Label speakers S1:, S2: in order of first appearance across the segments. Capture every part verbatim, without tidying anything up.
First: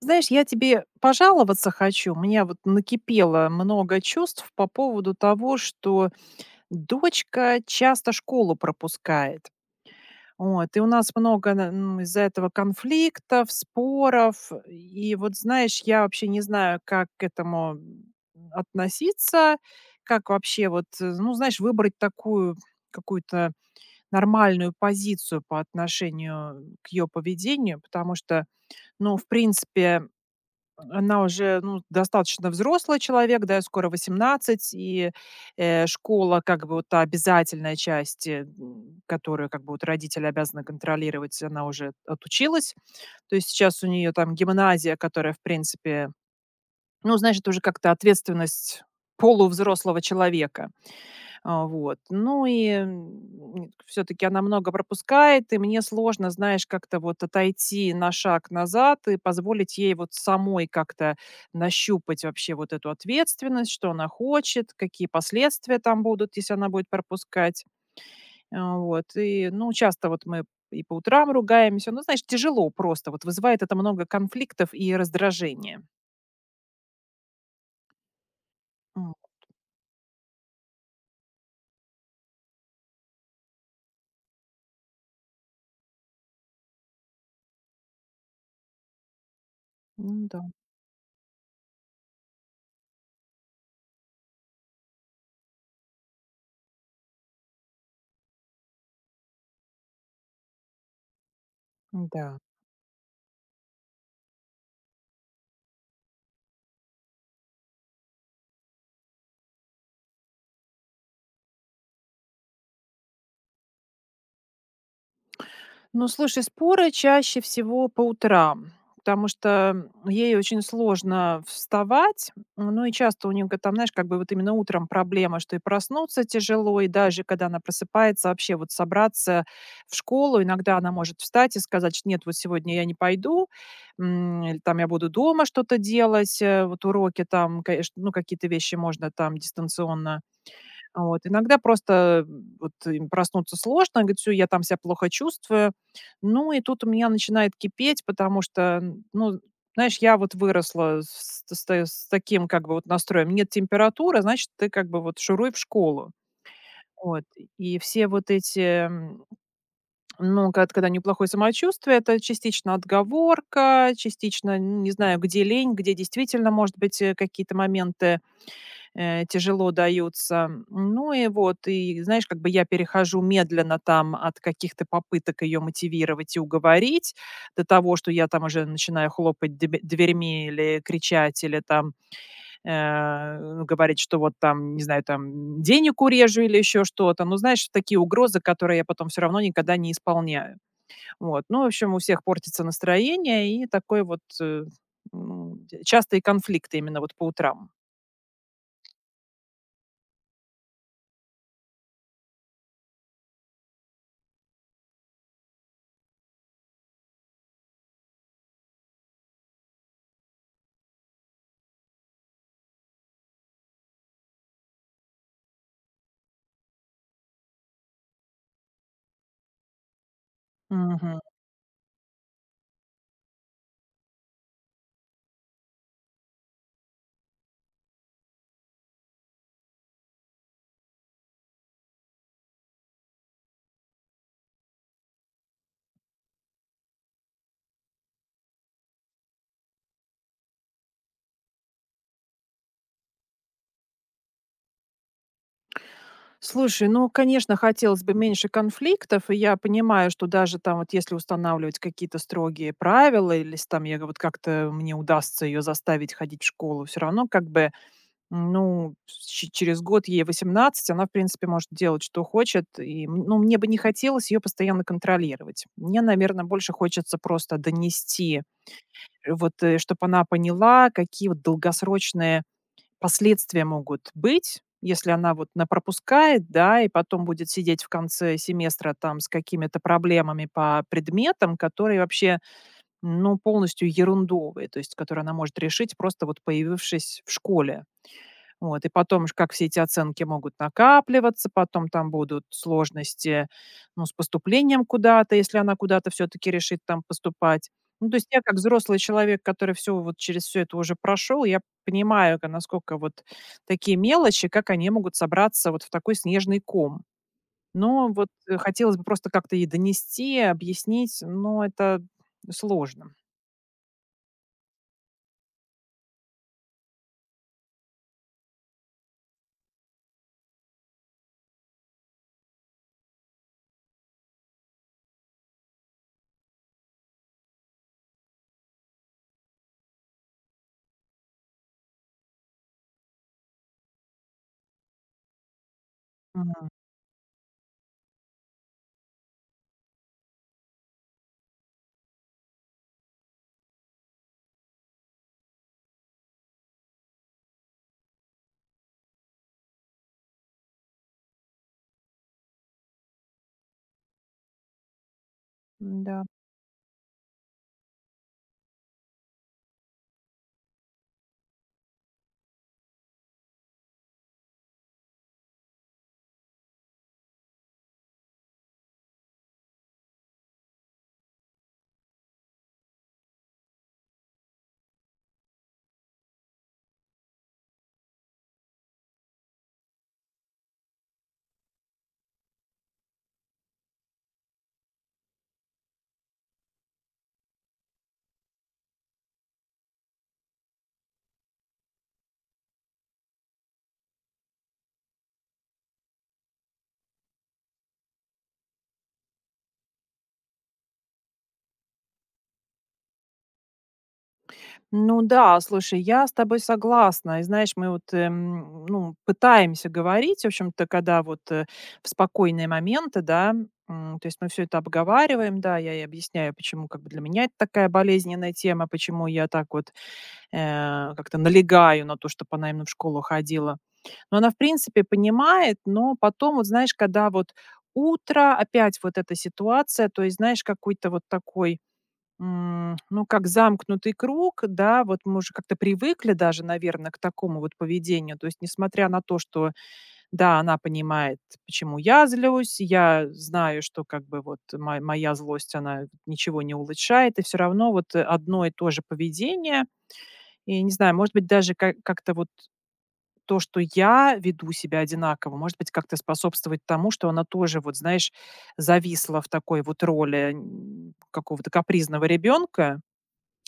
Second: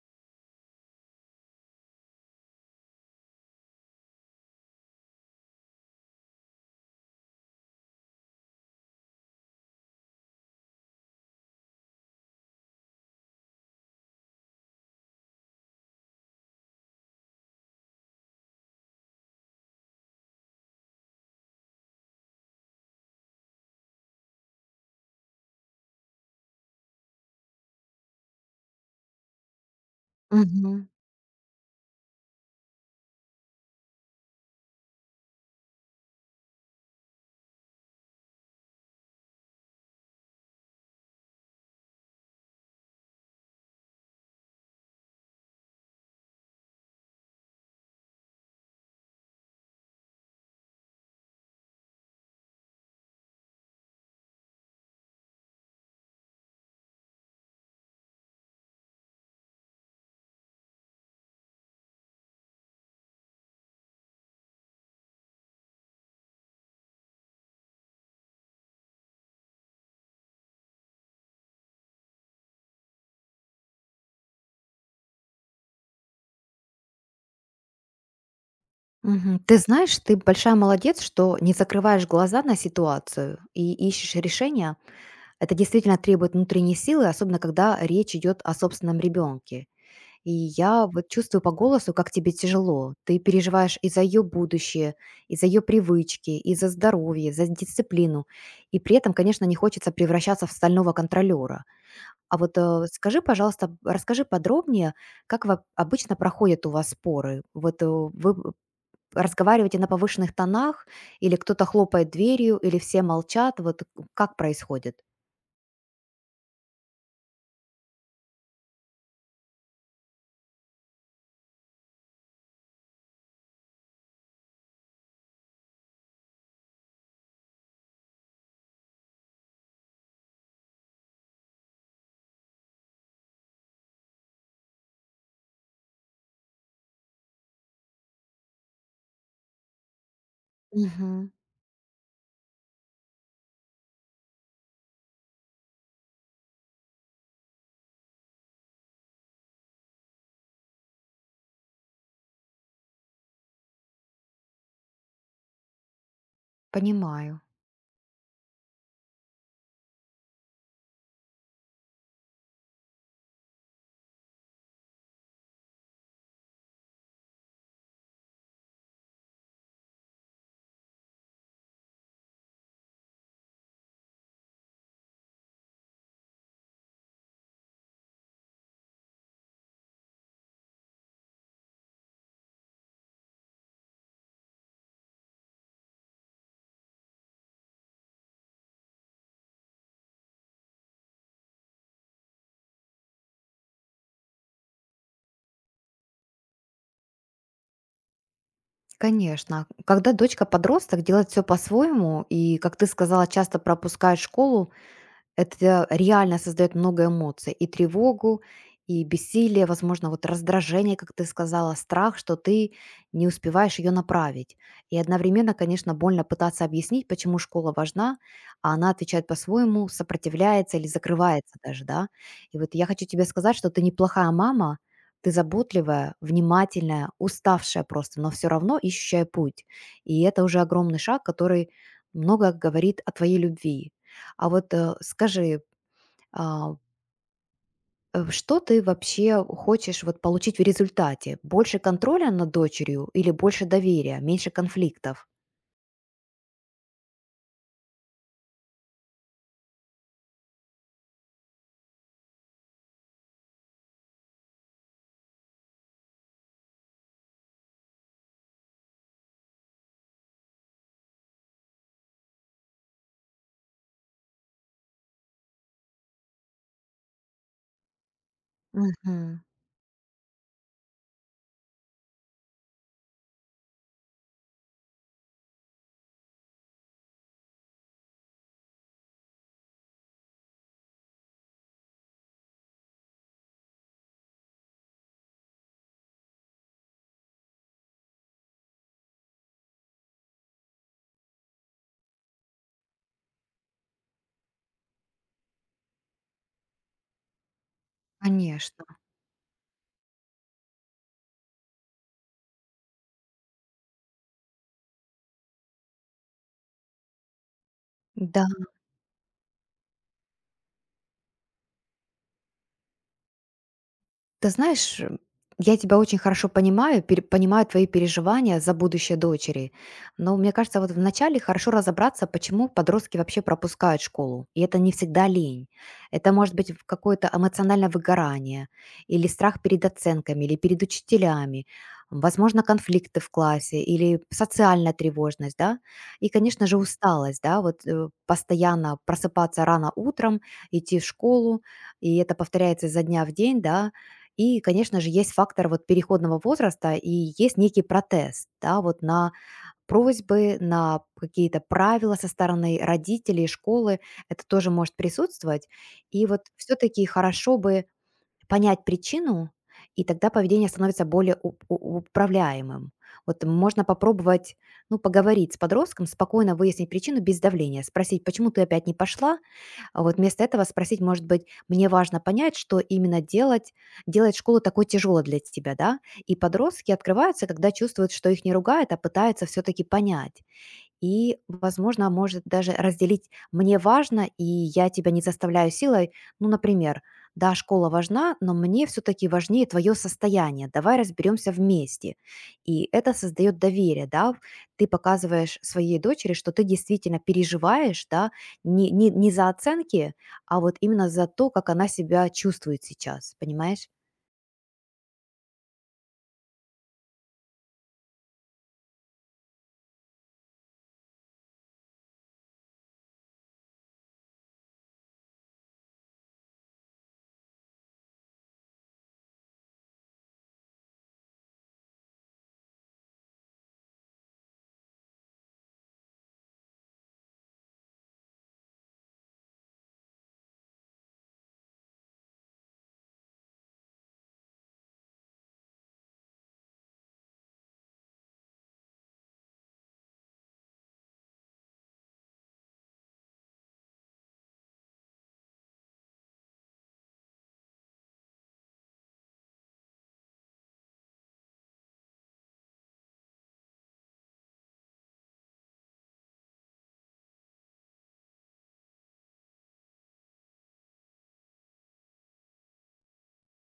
S1: Знаешь, я тебе пожаловаться хочу. У меня вот накипело много чувств по поводу того, что дочка часто школу пропускает. Вот, и у нас много на- м, из-за этого конфликтов, споров. И вот, знаешь, я вообще не знаю, как к этому м, относиться, как вообще вот, э, ну, знаешь, выбрать такую какую-то нормальную позицию по отношению к ее поведению, потому что ну, в принципе,
S2: Мгм,
S1: она уже, ну, достаточно взрослый человек, да, ей скоро восемнадцать и, э, школа как бы вот та обязательная часть, э, м, которую как бы вот родители обязаны контролировать, она уже отучилась. То есть сейчас у нее там гимназия, которая, в принципе, ну, значит уже как-то ответственность полувзрослого человека. А, вот. Ну и, все таки она много пропускает, и мне сложно, знаешь, как-то вот отойти на шаг назад и позволить ей вот самой как-то нащупать вообще вот эту ответственность, что она хочет, какие последствия там будут, если она будет пропускать. А, вот. И, ну, часто вот мы и по утрам ругаемся. Ну, знаешь, тяжело просто. Вот вызывает это много конфликтов и раздражения. М,
S2: мгм. Ты знаешь, ты большая молодец, что не закрываешь глаза на ситуацию и ищешь решения. Это действительно требует внутренней силы, особенно когда речь идет о собственном ребенке.
S1: ну
S2: И
S1: да,
S2: я вот чувствую по голосу, как тебе тяжело. Ты переживаешь и за ее будущее, и за ее привычки, и за здоровье, за дисциплину. И при этом, конечно, не хочется превращаться в стального контролера. А
S1: да.
S2: вот э, скажи, пожалуйста, расскажи подробнее, как во- обычно проходят у вас споры? Вот э, вы разговариваете на повышенных тонах, или кто-то хлопает дверью, или все молчат? Вот как происходит?
S1: Ну, слушай, споры чаще всего по утрам, потому что ей очень сложно вставать. Ну и часто у нее г- там, знаешь, как бы вот именно утром проблема, что и проснуться тяжело, и даже когда она просыпается, вообще вот собраться в школу, иногда она может встать и сказать, что нет, вот сегодня я не пойду, м, или там я буду дома что-то делать, э, вот уроки там, конечно, ну какие-то вещи можно там дистанционно. Вот,
S2: Мгм.
S1: иногда просто, м, вот им проснуться сложно, говорит: "Всё, я там себя плохо чувствую". Ну и тут у меня начинает кипеть, потому что, н ну, знаешь, я вот выросла с с та с таким как бы вот настроем: нет температуры, значит, ты как бы вот шуруй в школу. Вот.
S2: Понимаю.
S1: И все вот эти, м, ну, когда когда неплохое самочувствие — это частично отговорка, частично, н не знаю, где лень, где действительно, может быть, э, какие-то моменты э, тяжело даются. Ну и вот, и знаешь, как бы я перехожу медленно там от каких-то попыток ее мотивировать и уговорить до того, что я там уже начинаю хлопать дебе- дверьми или кричать, или там э, ну, говорить, что вот там, не знаю, там денег урежу или еще что-то. Ну, знаешь, такие угрозы, которые я потом все равно никогда не исполняю. Вот. Ну, в общем, у всех портится настроение и такой вот э, м, частые конфликты именно вот по утрам.
S2: Конечно. Когда дочка подросток делает все по-своему, и, как ты сказала, часто пропускает школу, это реально создает много эмоций: и тревогу, и бессилие, возможно, вот раздражение, как ты сказала, страх, что ты не успеваешь ее направить. И одновременно, конечно, больно пытаться объяснить, почему школа важна, а она отвечает по-своему, сопротивляется или закрывается даже, да. И вот я хочу тебе сказать, что ты неплохая мама, ты заботливая, внимательная, уставшая просто, но все равно ищущая путь. И это уже огромный шаг, который много говорит о твоей любви. А вот э, скажи, а, э, что ты вообще хочешь вот получить в результате? Больше контроля над дочерью или больше доверия, меньше конфликтов?
S1: Слушай, ну, конечно, хотелось бы меньше конфликтов, и я понимаю, что даже там вот если устанавливать какие-то строгие правила или если там я вот как-то мне удастся ее заставить ходить в школу, все равно как бы, ну, ч- через год ей восемнадцать, она, в принципе, может делать, что хочет, и, м, ну, мне бы не хотелось ее постоянно контролировать. Мне, наверное, больше хочется просто донести, э,
S2: Мгм.
S1: вот, чтобы она поняла, какие вот долгосрочные последствия могут быть, если она вот напропускает, да, и потом будет сидеть в конце семестра там с какими-то проблемами по предметам, которые вообще, ну, полностью ерундовые, то есть которые она может решить, просто вот появившись в школе. Вот, и потом уж как все эти оценки могут накапливаться, потом там будут сложности, ну, с поступлением куда-то, если она куда-то все-таки решит там поступать. Ну, то есть я как
S2: Конечно.
S1: взрослый человек, который все вот через все это уже прошел, я понимаю, ка- насколько вот такие мелочи, как они могут собраться вот в такой снежный ком. Но вот
S2: Да.
S1: э, хотелось бы просто как-то ей донести, объяснить, но это сложно.
S2: Ты знаешь, э, я тебя очень хорошо понимаю, пере- понимаю твои переживания за будущее дочери. Но мне кажется, вот вначале хорошо разобраться, почему подростки вообще пропускают школу. И это не всегда лень. Это может быть в какое-то эмоциональное выгорание или страх перед оценками, или перед учителями. Возможно, конфликты в классе или социальная тревожность, да, и, конечно
S1: Мгм.
S2: же, усталость, да, вот э, постоянно просыпаться рано утром, идти в школу, и это повторяется изо дня в день, да, и, конечно же, есть фактор вот переходного возраста и есть некий протест, да, вот на просьбы, на какие-то правила со стороны родителей, школы, это тоже может присутствовать.
S1: Да.
S2: И вот все-таки хорошо бы понять причину, и тогда поведение становится более уп- у- управляемым. Вот можно попробовать, ну, поговорить с подростком, спокойно выяснить причину без давления, спросить, почему ты опять не пошла, а вот вместо этого спросить, может быть, мне важно понять, что именно делать, делает школу такой тяжелой для тебя, да? И подростки открываются, когда чувствуют, что их не ругают, а пытаются все-таки понять. И, возможно, может даже разделить мне важно, и я тебя не заставляю силой. Ну, например, да, школа важна, но мне все-таки важнее твое состояние. Давай разберемся вместе. И это создает доверие, да. Ты показываешь своей дочери, что ты действительно переживаешь, да, не, не, не за оценки, а вот именно за то, как она себя чувствует сейчас, понимаешь?
S1: Ну да, слушай, я с тобой согласна. И знаешь, мы вот, эм, ну, пытаемся говорить, в общем-то, когда вот э, в спокойные моменты, да, м, то есть мы все это обговариваем, да, я и объясняю, почему как бы для меня это такая болезненная тема, почему я так вот э, как-то налегаю на то, чтобы она именно в школу ходила. Но она, в принципе, понимает, но потом, вот знаешь, когда вот утро, опять вот эта ситуация, то есть, знаешь, какой-то вот такой. М, ну, как замкнутый круг, да, вот мы уже как-то привыкли даже, наверное, к такому вот поведению. То есть, несмотря на то, что, да, она понимает, почему я злюсь, я знаю, что как бы вот мо- моя злость, она ничего не улучшает, и все равно вот э, одно и то же поведение. И не знаю, может быть, даже ка- как-то вот то, что я веду себя одинаково, может быть, как-то способствовать тому, что она тоже, вот знаешь, зависла в такой вот роли м, какого-то капризного ребенка,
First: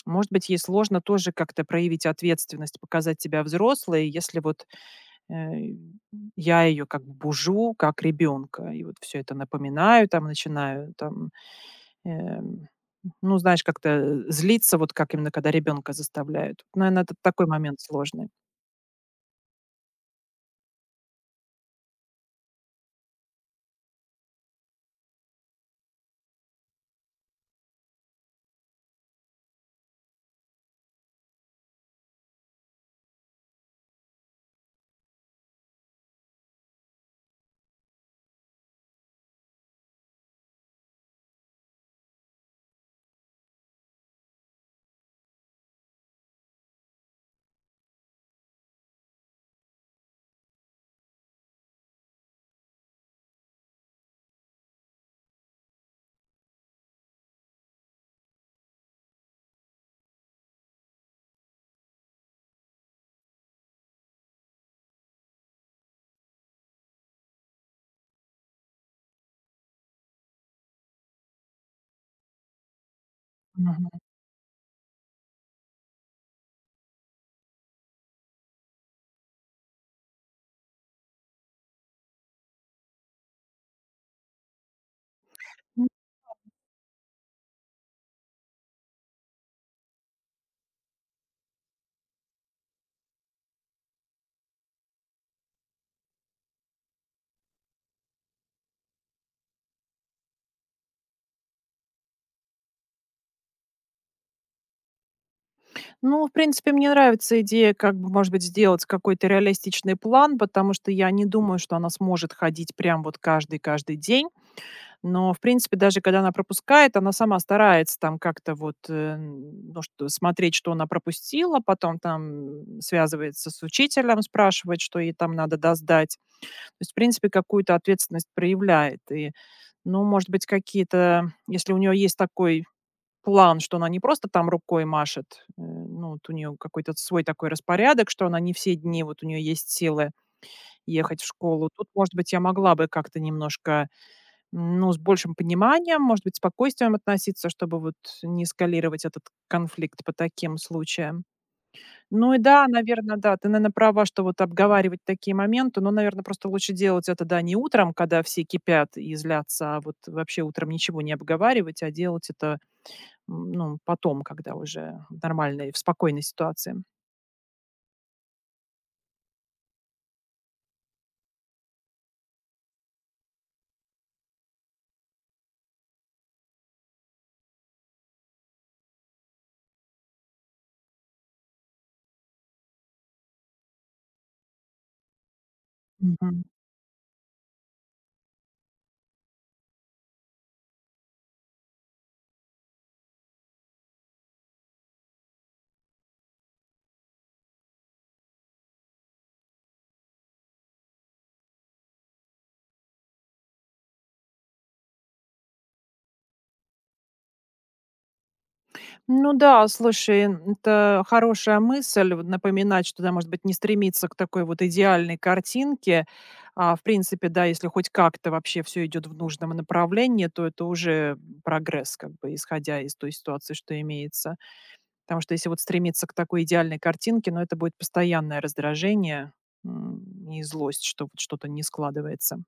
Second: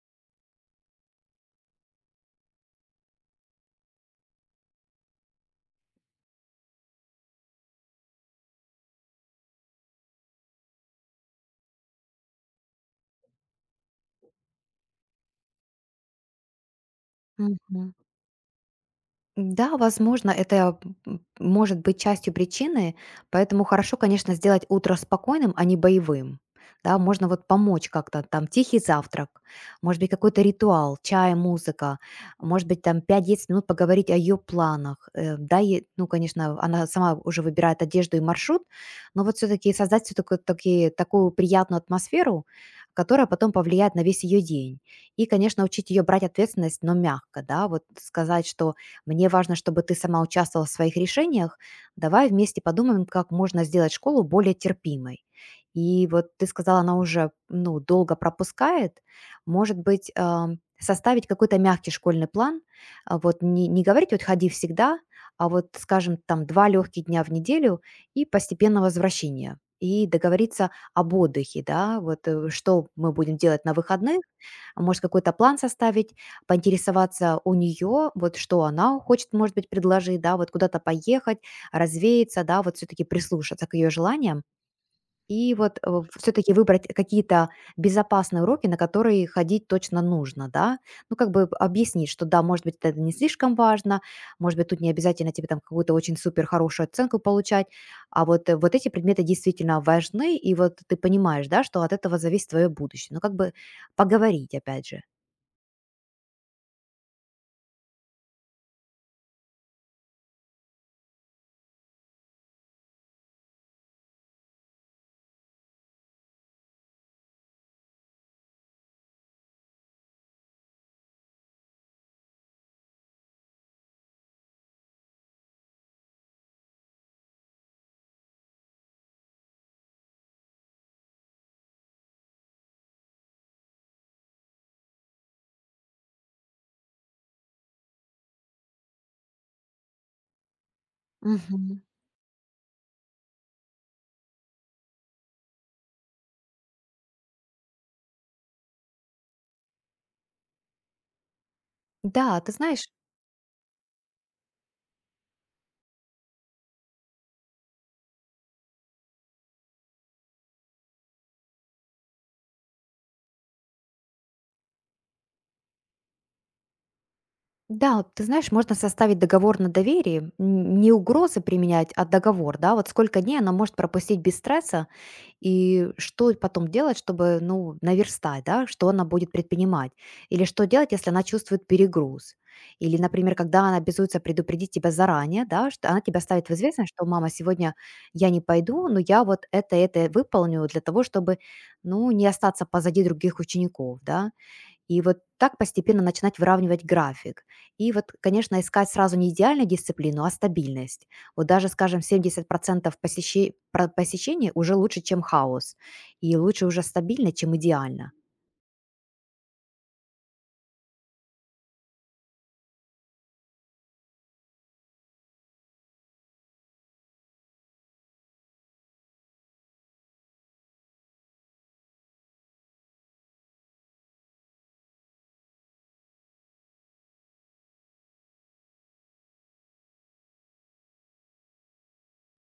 S1: может быть, ей сложно тоже как-то проявить ответственность, показать себя взрослой, если вот э, я ее как бы бужу, как ребенка, и вот все это напоминаю, там начинаю, там, эм, ну, знаешь, как-то злиться, вот как именно, когда ребенка заставляют. Наверное, это такой момент
S2: Мгм.
S1: сложный.
S2: Да, возможно, это м, может быть частью причины, поэтому хорошо, конечно, сделать утро спокойным, а не боевым. Да, можно вот помочь как-то, там, тихий завтрак, может быть, какой-то ритуал, чай, музыка, может быть, там, пять-десять минут поговорить о ее планах. э, Да, ей- ну, конечно, она сама уже выбирает одежду и маршрут, но вот все-таки создать все таки, такую приятную атмосферу, которая потом повлияет на весь ее день. И, конечно, учить ее брать ответственность, но мягко, да, вот сказать, что мне важно, чтобы ты сама участвовала в своих решениях. Давай вместе подумаем, как можно сделать школу более терпимой. И вот ты сказала, она уже ну, долго пропускает. Может быть, ам, составить какой-то мягкий школьный план. А вот не, не говорить, вот ходи всегда, а вот, скажем, там два легких дня в неделю и постепенно возвращение. И договориться об отдыхе, да, вот э, что мы будем делать на
S1: Мгм.
S2: выходных, а может какой-то план составить, поинтересоваться у нее, вот что она хочет, может быть, предложить, да, вот куда-то поехать, развеяться, да, вот все-таки прислушаться к ее желаниям и вот
S1: М,
S2: все-таки выбрать какие-то безопасные уроки, на которые ходить точно нужно, да, ну как бы объяснить, что да, может быть, это не слишком важно, может быть, тут не обязательно тебе там какую-то очень супер хорошую оценку получать, а вот, э, вот эти предметы действительно важны, и вот ты понимаешь, да, что от этого зависит твое будущее, ну как бы поговорить, опять же.
S1: Ну, в принципе, мне нравится идея, как бы, может быть, сделать какой-то реалистичный план, потому что я не думаю, что она сможет ходить прям вот каждый-каждый день. Но, в принципе, даже когда она пропускает, она сама старается там как-то вот, э, ну, что смотреть, что она пропустила, потом там связывается с учителем, спрашивает, что ей там надо досдать. То есть, в принципе, какую-то ответственность проявляет. И, ну, может быть, какие-то, если у нее есть такой план, что она не просто там рукой машет, э, ну, вот у нее какой-то свой такой распорядок, что она не все дни, вот у нее есть силы ехать в
S2: Мгм.
S1: школу. Тут, может быть, я могла бы как-то немножко ну, с большим пониманием, может быть, спокойствием относиться, чтобы вот не эскалировать этот конфликт по таким случаям. Ну и
S2: Да, ты
S1: да,
S2: знаешь,
S1: наверное, да, ты, наверное, права, что вот обговаривать такие моменты, но, наверное, просто лучше делать это, да, не утром, когда все кипят и злятся, а вот вообще утром ничего не обговаривать, а делать это, м, ну, потом, когда уже нормально и в спокойной ситуации.
S2: да, вот ты знаешь, можно составить договор на доверии, н- не угрозы применять, а договор, да, вот сколько дней она может пропустить без стресса, и что потом делать, чтобы, ну, наверстать, да, что она будет предпринимать, или что делать, если она чувствует перегруз, или, например, когда она обязуется предупредить тебя заранее, да, что она тебя
S1: Мгм.
S2: ставит в известность, что, мама, сегодня я не пойду, но я вот это, это выполню для того, чтобы, ну, не остаться позади других учеников, да, и вот так постепенно начинать выравнивать график. И вот, конечно, искать сразу не идеальную дисциплину, а стабильность. Вот даже, скажем, семьдесят процентов посещи- про- посещений уже лучше, чем хаос. И лучше уже стабильно, чем идеально.
S1: Ну да, слушай, н- это хорошая мысль, вот напоминать, что, да, может быть, не стремиться к такой вот идеальной картинке, а, в принципе, да, если хоть как-то вообще все идет в нужном направлении, то это уже прогресс, как бы, исходя из той ситуации, что имеется. Потому что если вот стремиться к такой идеальной картинке, ну, это будет постоянное раздражение м, и злость, что вот что-то не складывается.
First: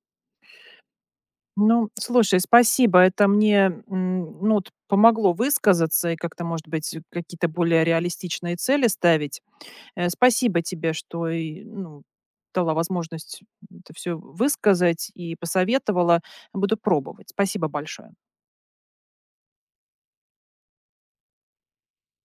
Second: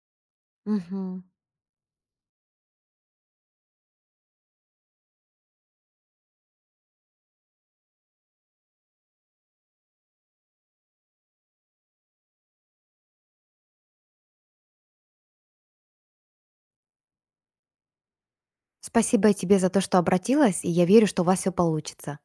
S2: Мгм.
S1: Ну, слушай, спасибо. Это мне, м, ну, вот помогло высказаться и как-то, может быть, э, какие-то более реалистичные цели ставить. Э, спасибо тебе, что и, ну, дала возможность это все высказать и посоветовала. Буду пробовать. Спасибо большое.
S2: Спасибо тебе за то, что обратилась, и я верю, что у вас все получится.